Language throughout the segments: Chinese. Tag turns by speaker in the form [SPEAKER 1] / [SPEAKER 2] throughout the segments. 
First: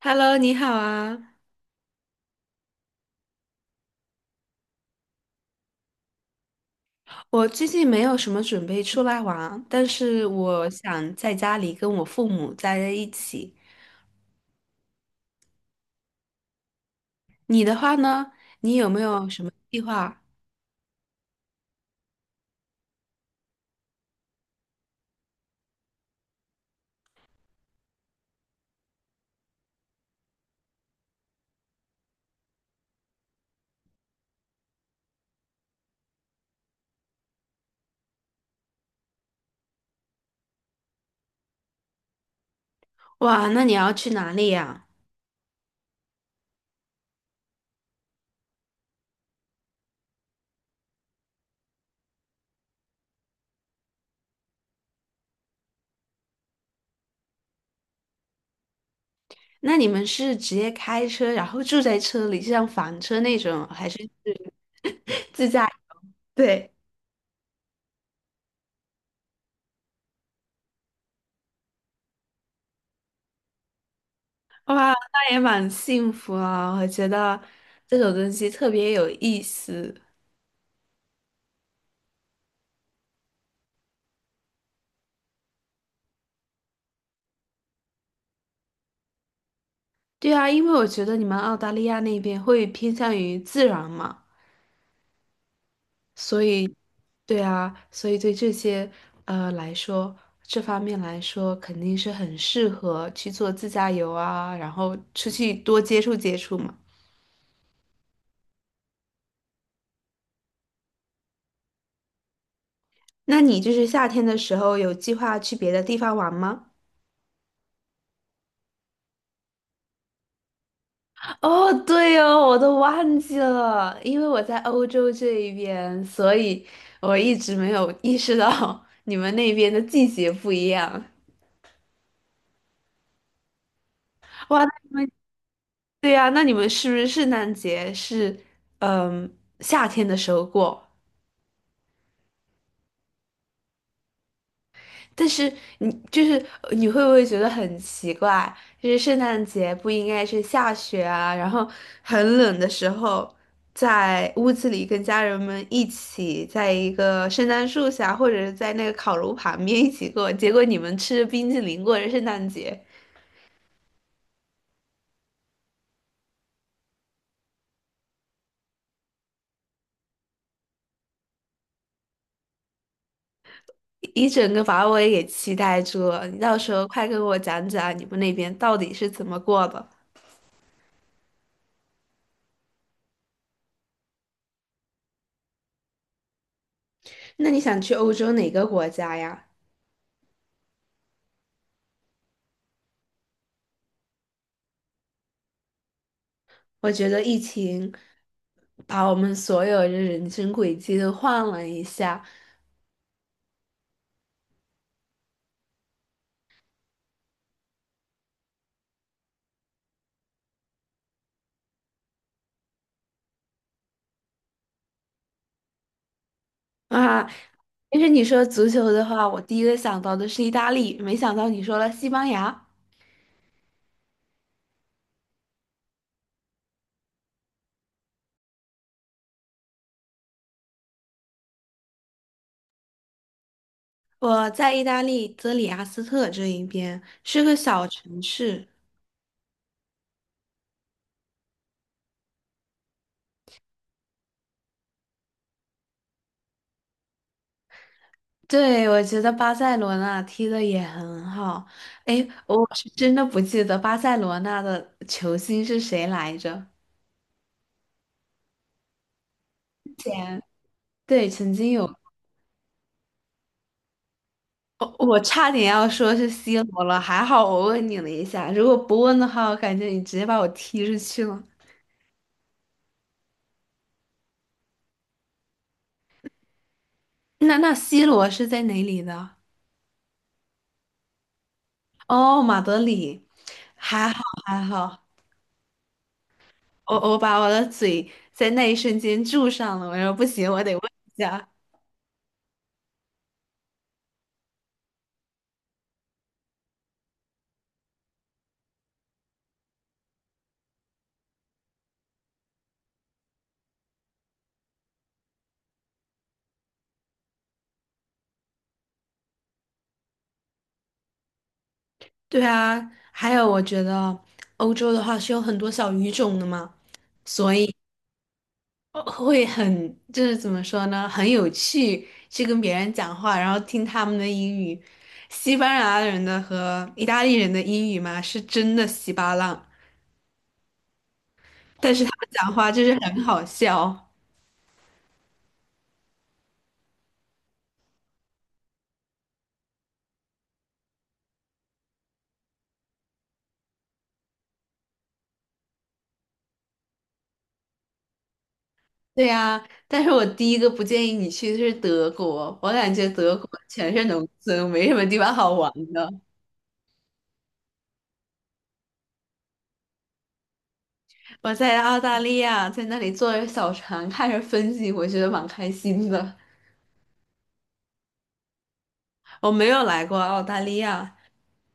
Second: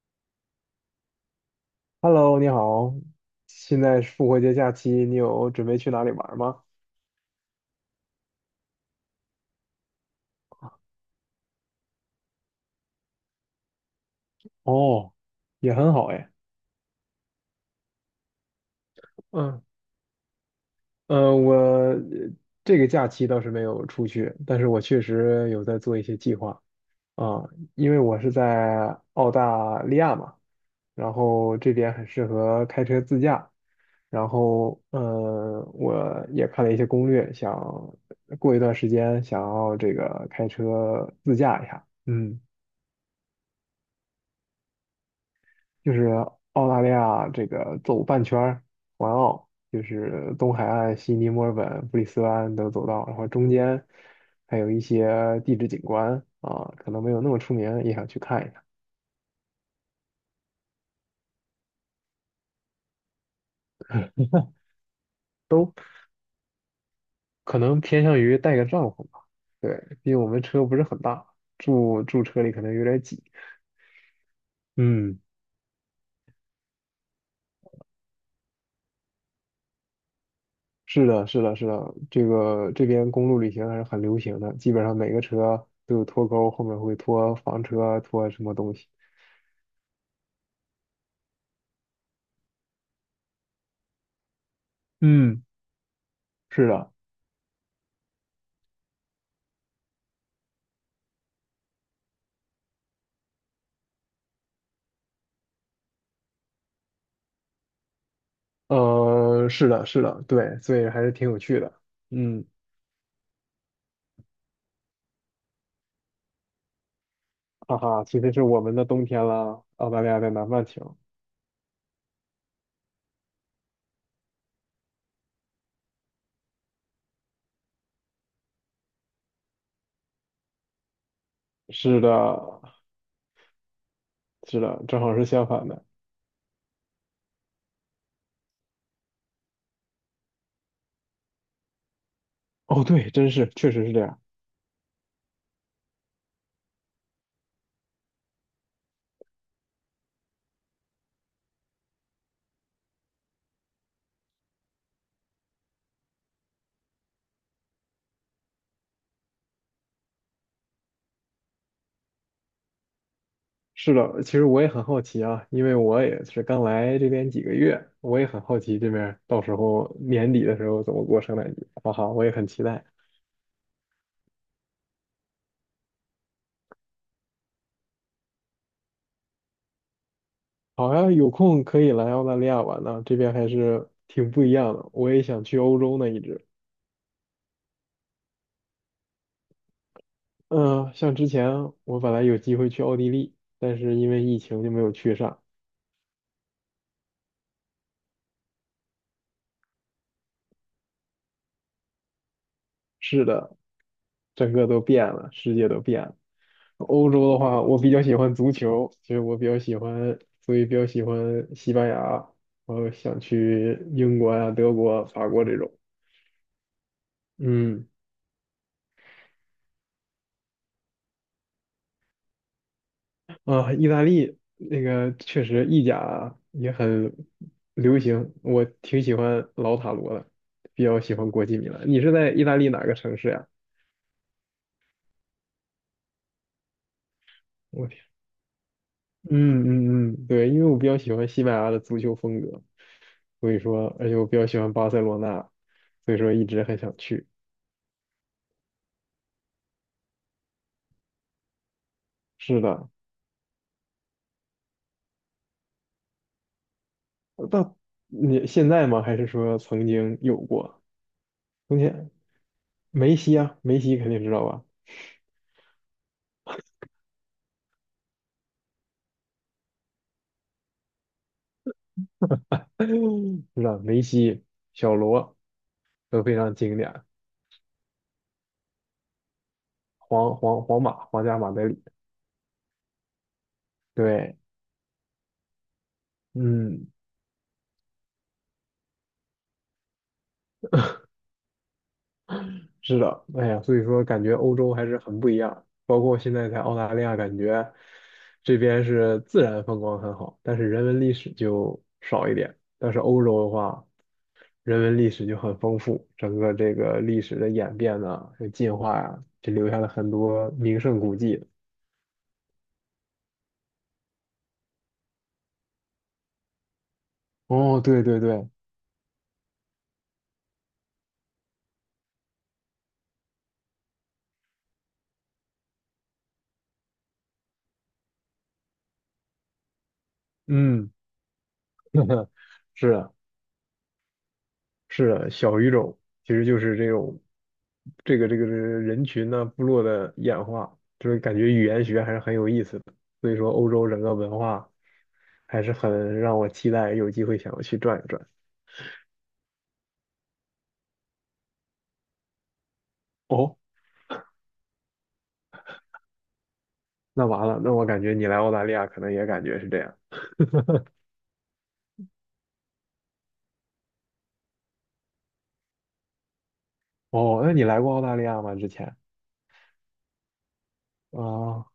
[SPEAKER 1] Hello，你好啊！
[SPEAKER 2] Hello，你好。现在是复活节假期，你有准备去哪里玩吗？
[SPEAKER 1] 我最近没有什么准备出来玩，但是我想在家里跟我父母待在一起。
[SPEAKER 2] 哦，也很好哎。
[SPEAKER 1] 你的话呢？你有没有什么
[SPEAKER 2] 嗯。
[SPEAKER 1] 计划？
[SPEAKER 2] 我这个假期倒是没有出去，但是我确实有在做一些计划啊，因为我是在澳大利亚嘛，然后这边很适合开车自驾，然后我也看了一些攻略，想过一段时间想要这个开车自驾一下，嗯。
[SPEAKER 1] 哇，那你要去哪里呀？
[SPEAKER 2] 就是澳大利亚这个走半圈儿环澳，就是东海岸悉尼、墨尔本、布里斯班都走到，然后中间还有一些地质景观啊，可能没有那么出名，也想去看一看。
[SPEAKER 1] 那你们是直接开车，然后住在车里，就像房车那种，还是是自驾？
[SPEAKER 2] 都
[SPEAKER 1] 对，
[SPEAKER 2] 可能偏向于带个帐篷吧。对，毕竟我们车不是很大，住车里可能有点挤。
[SPEAKER 1] 哇，
[SPEAKER 2] 嗯，
[SPEAKER 1] 那也蛮幸福啊！我觉得这种东西特别有意思。
[SPEAKER 2] 是的，是的，是的，这个这边公路旅行还是很流行的，基本上每个车都有拖钩，后面会拖房车，拖什么东西。
[SPEAKER 1] 对啊，因为我觉得你们澳大利亚那边会偏向于自然嘛。
[SPEAKER 2] 嗯，
[SPEAKER 1] 所
[SPEAKER 2] 是
[SPEAKER 1] 以，
[SPEAKER 2] 的。
[SPEAKER 1] 对啊，所以对这些来说，这方面来说，肯定是很适合去做自驾游啊，然后出去多接触接触嘛。
[SPEAKER 2] 是的，是的，对，所以还是挺有趣的。嗯。
[SPEAKER 1] 那你就是夏天的时候有计划去别的地方玩吗？
[SPEAKER 2] 哈哈，今天是我们的冬天啦，澳大利亚在南半球。
[SPEAKER 1] 哦，对哦，我都忘记了，因为我在欧洲这一边，所以我一直没有意识到 你们那边的季节不一样。
[SPEAKER 2] 是的，是
[SPEAKER 1] 哇，
[SPEAKER 2] 的，正好是相反的。
[SPEAKER 1] 对呀，那你们是不是圣诞节是嗯夏天的时候过？
[SPEAKER 2] 哦，对，真是，确实是这样。
[SPEAKER 1] 但是你就是你会不会觉得很奇怪？就是圣诞节不应该是下雪啊，然后很冷的时候，在屋子里跟家人们一起，在一个圣诞树下，或者是在那个烤炉旁边一起过，结果你们吃着冰淇淋过着圣诞节，
[SPEAKER 2] 是的，其实我也很好奇啊，因为我也是刚来这边几个月，我也很好奇这边到时候年底的时候怎么过圣诞节。哈哈，我也很期待。
[SPEAKER 1] 一整个把我也给期待住了。你到时候快跟我讲讲你们那边到底是怎么过的？
[SPEAKER 2] 好呀，有空可以来澳大利亚玩呢，这边还是挺不一样的。我也想去欧洲呢，一直。
[SPEAKER 1] 那你想去欧洲哪个国家呀？
[SPEAKER 2] 嗯，像之前我本来有机会去奥地利，但是因为疫情就没有去上。
[SPEAKER 1] 我觉得疫情把我们所有的人生轨迹都换了一下
[SPEAKER 2] 是的，整个都变了，世界都变了。欧洲的话，我比较喜欢足球，所以我比较喜欢，所以比较喜欢西班牙，然后想去英国啊、德国、法国这种。
[SPEAKER 1] 啊。
[SPEAKER 2] 嗯。
[SPEAKER 1] 其实你说足球的话，我第一个想到的是意大利，没想到你说了西班牙。
[SPEAKER 2] 啊，意大利那个确实意甲也很流行，我挺喜欢老塔罗的，比较喜欢国际米兰。你是在意大利哪个城市呀？
[SPEAKER 1] 我在意大利泽里阿斯特这一边是个小
[SPEAKER 2] 我
[SPEAKER 1] 城市，
[SPEAKER 2] 嗯嗯嗯，对，因为我比较喜欢西班牙的足球风格，所以说，而且我比较喜欢巴塞罗那，所以说一直很想去。
[SPEAKER 1] 对，我觉得巴塞罗那踢的也很好。哎，我
[SPEAKER 2] 是
[SPEAKER 1] 是
[SPEAKER 2] 的。
[SPEAKER 1] 真的不记得巴塞罗那的球星是谁来着？
[SPEAKER 2] 到你现在吗？还是说曾经有
[SPEAKER 1] 前
[SPEAKER 2] 过？
[SPEAKER 1] 对，曾经
[SPEAKER 2] 从
[SPEAKER 1] 有。
[SPEAKER 2] 前，梅西啊，梅西肯定知道吧？
[SPEAKER 1] 我差点要说是 C 罗了，还好我问你了一下，如果不问的话，我感觉你直接把我踢出去了。
[SPEAKER 2] 是的，梅西、小罗都非常经典，
[SPEAKER 1] 那 C 罗是在哪里的？
[SPEAKER 2] 皇马、皇家马德里。
[SPEAKER 1] 哦，马德里，还好
[SPEAKER 2] 对，
[SPEAKER 1] 还好，
[SPEAKER 2] 嗯，
[SPEAKER 1] 我把我的嘴在那一瞬间住上了，我说不行，我得问一下。
[SPEAKER 2] 是的，哎呀，所以说感觉欧洲还是很不一样，包括现在在澳大利亚，感觉这边是自然风光很好，但是人文历史就少一点。但是欧洲的话，人文历史就很丰富，整个这个历史的演变呢，还有进化呀，就留下了很多名胜古迹。
[SPEAKER 1] 对啊，还有我觉得欧洲的话是有很多小语种的嘛。所以。
[SPEAKER 2] 哦，对对对，
[SPEAKER 1] 哦会很，就是怎么说呢，很有趣，去跟别人讲话，然后听他们的英语，西班牙人的和意大利人的英语嘛，是真的稀巴烂，
[SPEAKER 2] 嗯。
[SPEAKER 1] 但是他们 讲话就是
[SPEAKER 2] 是，
[SPEAKER 1] 很好笑。
[SPEAKER 2] 是的，小语种其实就是这种这个人群呢、部落的演化，就是感觉语言学还是很有意思的。所以说，欧洲整个文化还是很让我期待，有机会想要去转一转。
[SPEAKER 1] 对呀，但是我第一个不建议你去的是德国，我感觉德国
[SPEAKER 2] 哦，
[SPEAKER 1] 全是农村，没什么地方好玩的。
[SPEAKER 2] 那完了，那我感觉你来澳大利亚可能也感觉是这样。
[SPEAKER 1] 我在澳大利亚，在那里坐着小船看着风景，我觉得蛮开心的。
[SPEAKER 2] 哦，那你来过澳大利亚吗？之前？
[SPEAKER 1] 我没有来过澳大利亚。
[SPEAKER 2] 啊，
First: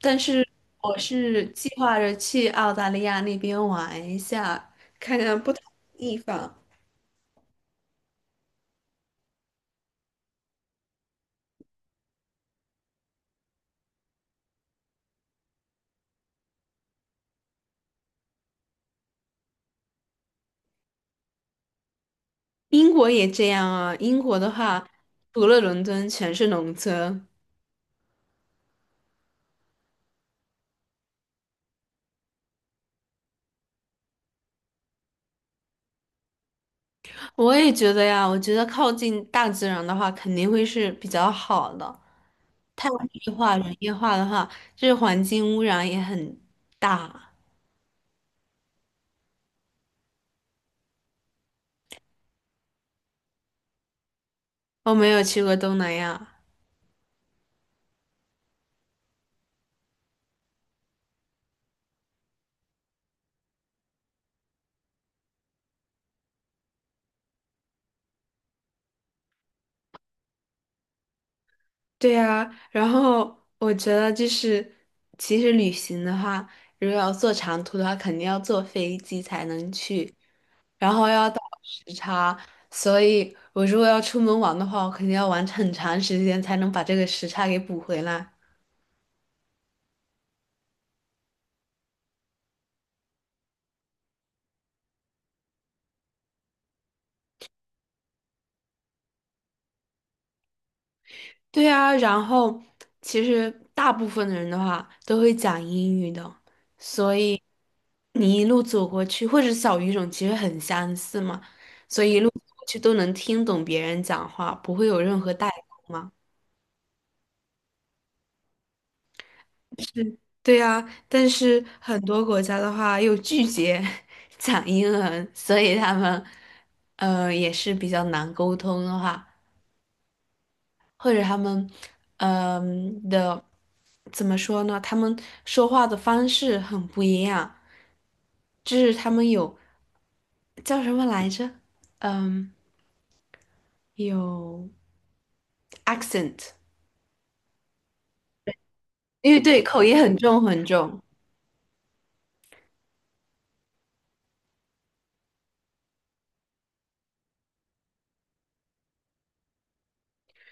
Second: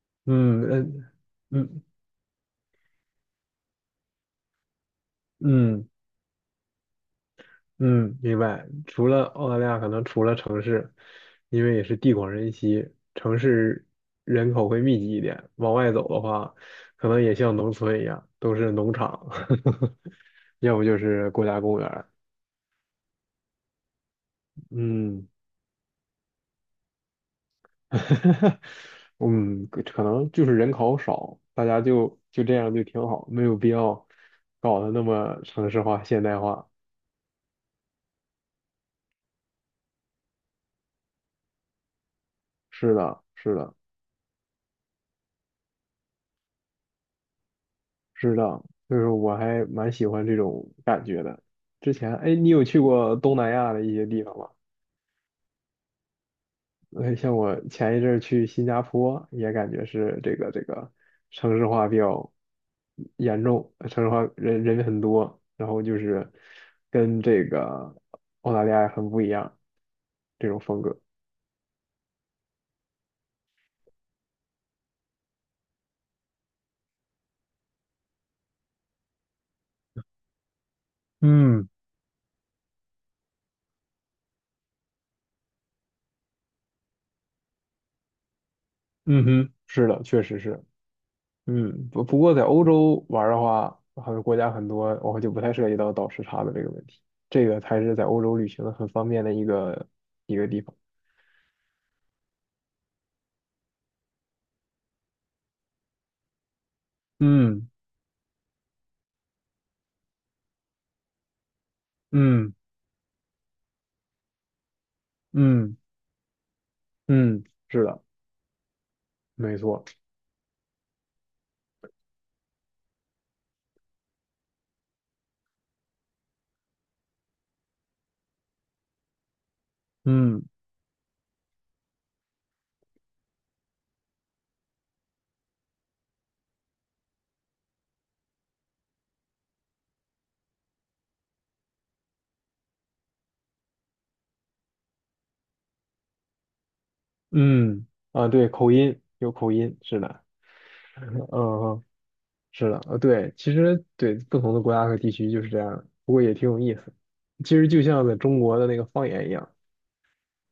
[SPEAKER 1] 但是
[SPEAKER 2] 嗯
[SPEAKER 1] 我
[SPEAKER 2] 嗯
[SPEAKER 1] 是计
[SPEAKER 2] 嗯
[SPEAKER 1] 划着去澳大利亚那边玩一下，看看不同
[SPEAKER 2] 嗯，
[SPEAKER 1] 的地方。
[SPEAKER 2] 嗯，明白。除了澳大利亚，可能除了城市，因为也是地广人稀，城市人口会密集一点。往外走的话，可能也像农村一样，都是农场。要不就是国家公园儿。
[SPEAKER 1] 英国也这样啊，英国的话，
[SPEAKER 2] 嗯。
[SPEAKER 1] 除了伦敦全是农村。
[SPEAKER 2] 嗯，可能就是人口少，大家就这样就挺好，没有必要搞得那么城市化、现代化。
[SPEAKER 1] 我也觉得呀，我觉得靠近大自然的话，肯定会是比较好的。太
[SPEAKER 2] 是
[SPEAKER 1] 工
[SPEAKER 2] 的，
[SPEAKER 1] 业
[SPEAKER 2] 是
[SPEAKER 1] 化、
[SPEAKER 2] 的。
[SPEAKER 1] 人业化的话，这环境污染也很大。
[SPEAKER 2] 知道，就是我还蛮喜欢这种感觉的。之前，哎，你有去过东南亚的一些地方吗？
[SPEAKER 1] 我没有去过东南亚。
[SPEAKER 2] 像我前一阵儿去新加坡，也感觉是这个城市化比较严重，城市化人很多，然后就是跟这个澳大利亚很不一样这种风格。
[SPEAKER 1] 对呀，然后我觉得就是，其实旅行的话，如果要坐长途的话，肯定要坐飞机才能去，然后要倒
[SPEAKER 2] 嗯
[SPEAKER 1] 时差，所以我如果要出门玩的话，我肯定要玩很长时间才能把这个时差给补回来。
[SPEAKER 2] 嗯哼，是的，确实是。嗯，不过在欧洲玩儿的话，好像国家很多，我就不太涉及到倒时差的这个问题。这个才是在欧洲旅行的很方便的一个地方。
[SPEAKER 1] 对啊，然后其实大部分的人的话都会讲英语的，所以
[SPEAKER 2] 嗯
[SPEAKER 1] 你一路走过去，或者小语种其实很相似嘛，所以一路走
[SPEAKER 2] 嗯
[SPEAKER 1] 过去都能听懂别人讲话，不会有任何代
[SPEAKER 2] 嗯
[SPEAKER 1] 沟嘛。
[SPEAKER 2] 嗯，是的，没错。
[SPEAKER 1] 对啊，但是很多国家的话又拒绝 讲英文，所以他们也是比较难沟通的话。
[SPEAKER 2] 嗯
[SPEAKER 1] 或者他们，嗯、的怎么说呢？他们说话的方式很不一样，就是他们有叫什么来着？嗯，有 accent，
[SPEAKER 2] 嗯，啊，对，口音
[SPEAKER 1] 因
[SPEAKER 2] 有
[SPEAKER 1] 为
[SPEAKER 2] 口
[SPEAKER 1] 对
[SPEAKER 2] 音，
[SPEAKER 1] 口音
[SPEAKER 2] 是
[SPEAKER 1] 很
[SPEAKER 2] 的，
[SPEAKER 1] 重很重。
[SPEAKER 2] 嗯，嗯，是的，对，其实对不同的国家和地区就是这样，不过也挺有意思。其实就像在中国的那个方言一样，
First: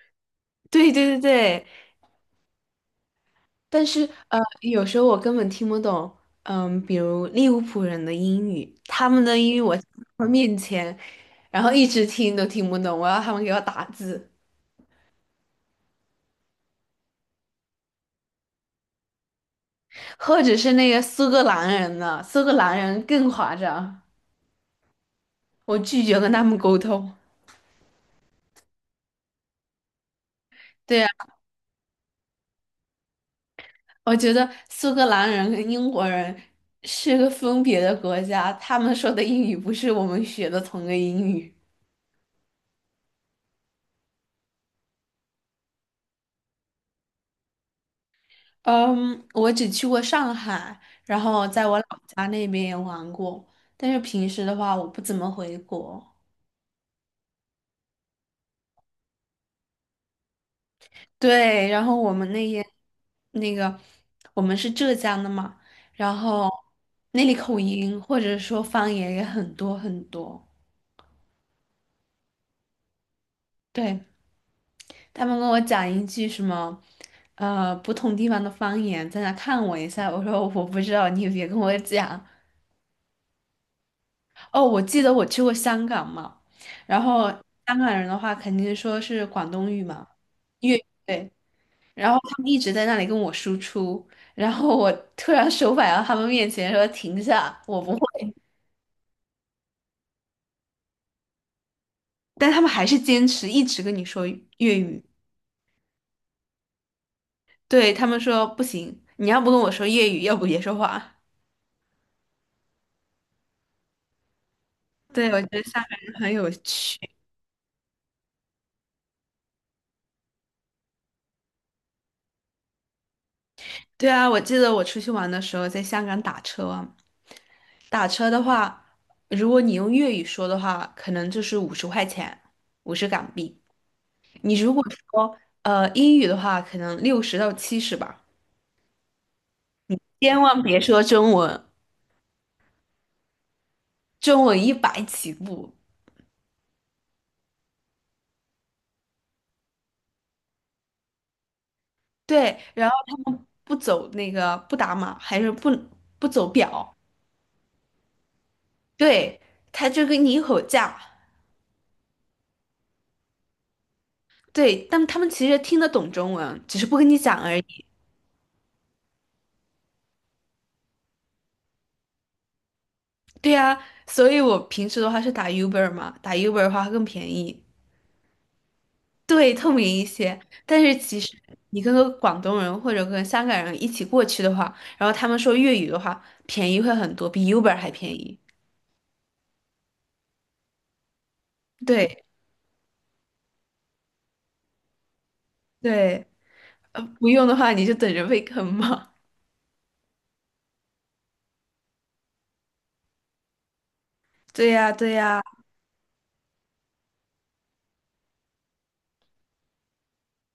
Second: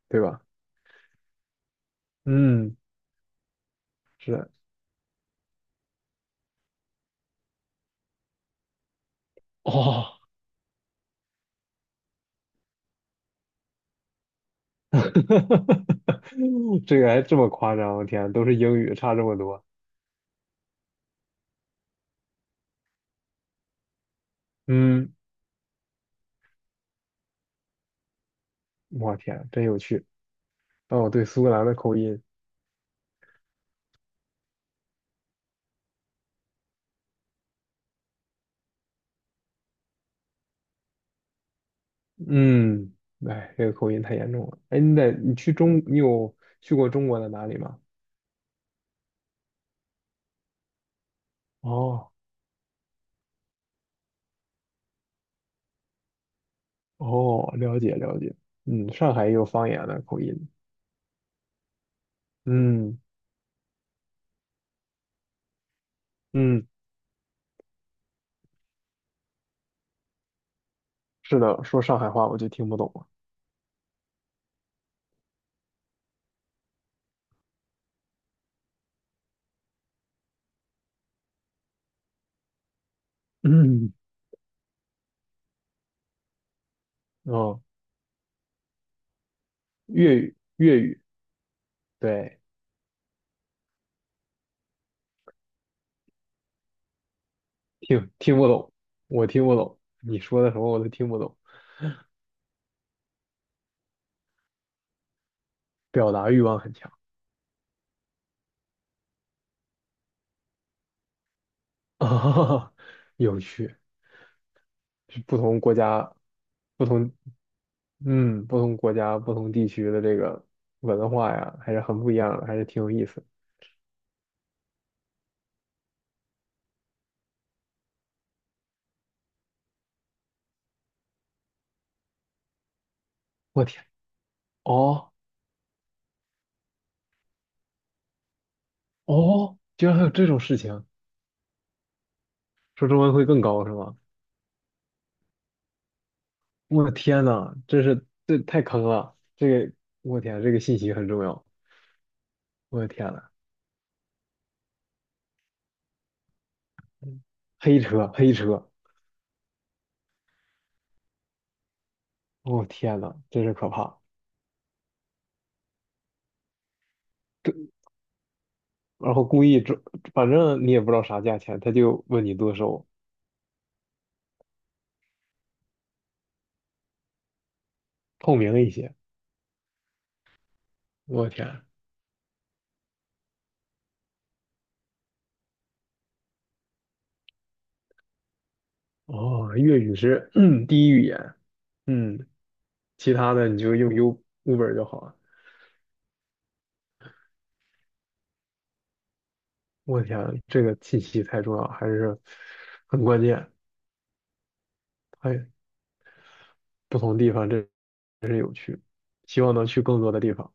[SPEAKER 2] 对吧？
[SPEAKER 1] 对对对对，
[SPEAKER 2] 嗯，
[SPEAKER 1] 但是
[SPEAKER 2] 是的，
[SPEAKER 1] 有时候我根本听不懂。比如利物浦人的英语，他们的英语我在
[SPEAKER 2] 哦，
[SPEAKER 1] 他们面前，然后一直听都听不懂，我要他们给我打字。
[SPEAKER 2] 哈哈哈！哈，这个还这么夸张，我天，都是英语，差这么多。
[SPEAKER 1] 或者是那个苏格兰人呢？苏格兰人更夸张，
[SPEAKER 2] 嗯，
[SPEAKER 1] 我拒绝跟他们沟通。
[SPEAKER 2] 我天，真有趣。
[SPEAKER 1] 对呀，
[SPEAKER 2] 哦，对，苏格兰的口音，
[SPEAKER 1] 我觉得苏格兰人跟英国人是个分别的国家，他们说的英语不是我们学的同个英语。
[SPEAKER 2] 嗯，哎，这个口音太严重了。哎，你有去过中国的哪里吗？
[SPEAKER 1] 嗯，我只去过上海，然后在我老
[SPEAKER 2] 哦
[SPEAKER 1] 家那边也玩过，但是平时的话我不怎么回国。
[SPEAKER 2] 哦，了解了解。嗯，上海也有方言的口音。
[SPEAKER 1] 对，然后我们那些
[SPEAKER 2] 嗯
[SPEAKER 1] 那个，我们是浙江的嘛，然后
[SPEAKER 2] 嗯，
[SPEAKER 1] 那里口音或者说方言也很多很多。
[SPEAKER 2] 是的，说上海话我就听不懂了。
[SPEAKER 1] 对，他们跟我讲一句什么，不同地方的方言，在那看我一下。我说我不知道，你别跟我讲。
[SPEAKER 2] 嗯，
[SPEAKER 1] 哦，我记得我去过香港嘛，然后
[SPEAKER 2] 哦，
[SPEAKER 1] 香港人的话肯定说是广东语嘛，
[SPEAKER 2] 粤语
[SPEAKER 1] 粤
[SPEAKER 2] 粤
[SPEAKER 1] 语。
[SPEAKER 2] 语，
[SPEAKER 1] 对然后
[SPEAKER 2] 对，
[SPEAKER 1] 他们一直在那里跟我输出，然后我突然手摆到他们面前说停下，我不会，
[SPEAKER 2] 听听不懂，我听不懂，你说的什么我都听不懂。
[SPEAKER 1] 但他们还是坚持一直跟你说粤语，
[SPEAKER 2] 表达欲望很强。
[SPEAKER 1] 对，他们说不行，你要不跟我说粤语，要不别说话。
[SPEAKER 2] 啊，有趣，是
[SPEAKER 1] 对，
[SPEAKER 2] 不
[SPEAKER 1] 我觉
[SPEAKER 2] 同
[SPEAKER 1] 得
[SPEAKER 2] 国
[SPEAKER 1] 香港
[SPEAKER 2] 家、
[SPEAKER 1] 人很有
[SPEAKER 2] 不
[SPEAKER 1] 趣。
[SPEAKER 2] 同，嗯，不同国家、不同地区的这个文化呀，还是很不一样的，还是挺有意思的。
[SPEAKER 1] 对啊，我记得我出去玩的时候在香港打车啊，打车的话，如果你用粤语说的话，可能就是50块钱，50港币。
[SPEAKER 2] 我天，
[SPEAKER 1] 你如果
[SPEAKER 2] 哦
[SPEAKER 1] 说英语的话，可能60到70吧。
[SPEAKER 2] 哦，居然还有这种
[SPEAKER 1] 千
[SPEAKER 2] 事
[SPEAKER 1] 万别
[SPEAKER 2] 情，
[SPEAKER 1] 说中文，
[SPEAKER 2] 说中文会更高是吗？
[SPEAKER 1] 中文100起步。
[SPEAKER 2] 我的天呐，这太坑了，我天，这个信息很重要。
[SPEAKER 1] 对，
[SPEAKER 2] 我的
[SPEAKER 1] 然后
[SPEAKER 2] 天呐，
[SPEAKER 1] 他们不走那个不打码，还是不走表，
[SPEAKER 2] 黑车黑车，
[SPEAKER 1] 对，他就跟你吼价。
[SPEAKER 2] 我天呐，真是可怕。
[SPEAKER 1] 对，但他们其实听得懂中文，只是不跟你讲而
[SPEAKER 2] 这
[SPEAKER 1] 已。
[SPEAKER 2] 然后故意这，反正你也不知道啥价钱，他就问你多收，
[SPEAKER 1] 对啊，所以我平时的话是打 Uber 嘛，打 Uber 的话更便宜，
[SPEAKER 2] 透明一些。
[SPEAKER 1] 对，透明一些。但是其
[SPEAKER 2] 我
[SPEAKER 1] 实
[SPEAKER 2] 天，
[SPEAKER 1] 你跟个广东人或者跟香港人一起过去的话，然后他们说粤语的话，便宜会很多，比 Uber 还便宜。
[SPEAKER 2] 哦，粤语是 第一语言，
[SPEAKER 1] 对
[SPEAKER 2] 嗯，其他的你就用 Uber 就好了。
[SPEAKER 1] 对。不用的话，你就等着被坑吧。
[SPEAKER 2] 我天，这个信息太重要，还是很关键。
[SPEAKER 1] 对呀，对呀，
[SPEAKER 2] 哎，不同地方真真是有趣，希望能去更多的地方。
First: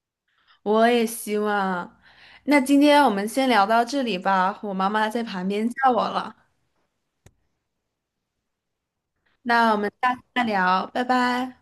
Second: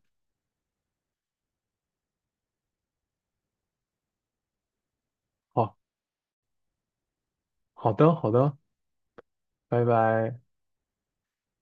[SPEAKER 1] 我也希望。那今天我们先聊到这里吧，我妈妈在旁边
[SPEAKER 2] 好，
[SPEAKER 1] 叫我了。
[SPEAKER 2] 好的，好的，
[SPEAKER 1] 那我
[SPEAKER 2] 拜
[SPEAKER 1] 们下次
[SPEAKER 2] 拜。
[SPEAKER 1] 再聊，拜拜。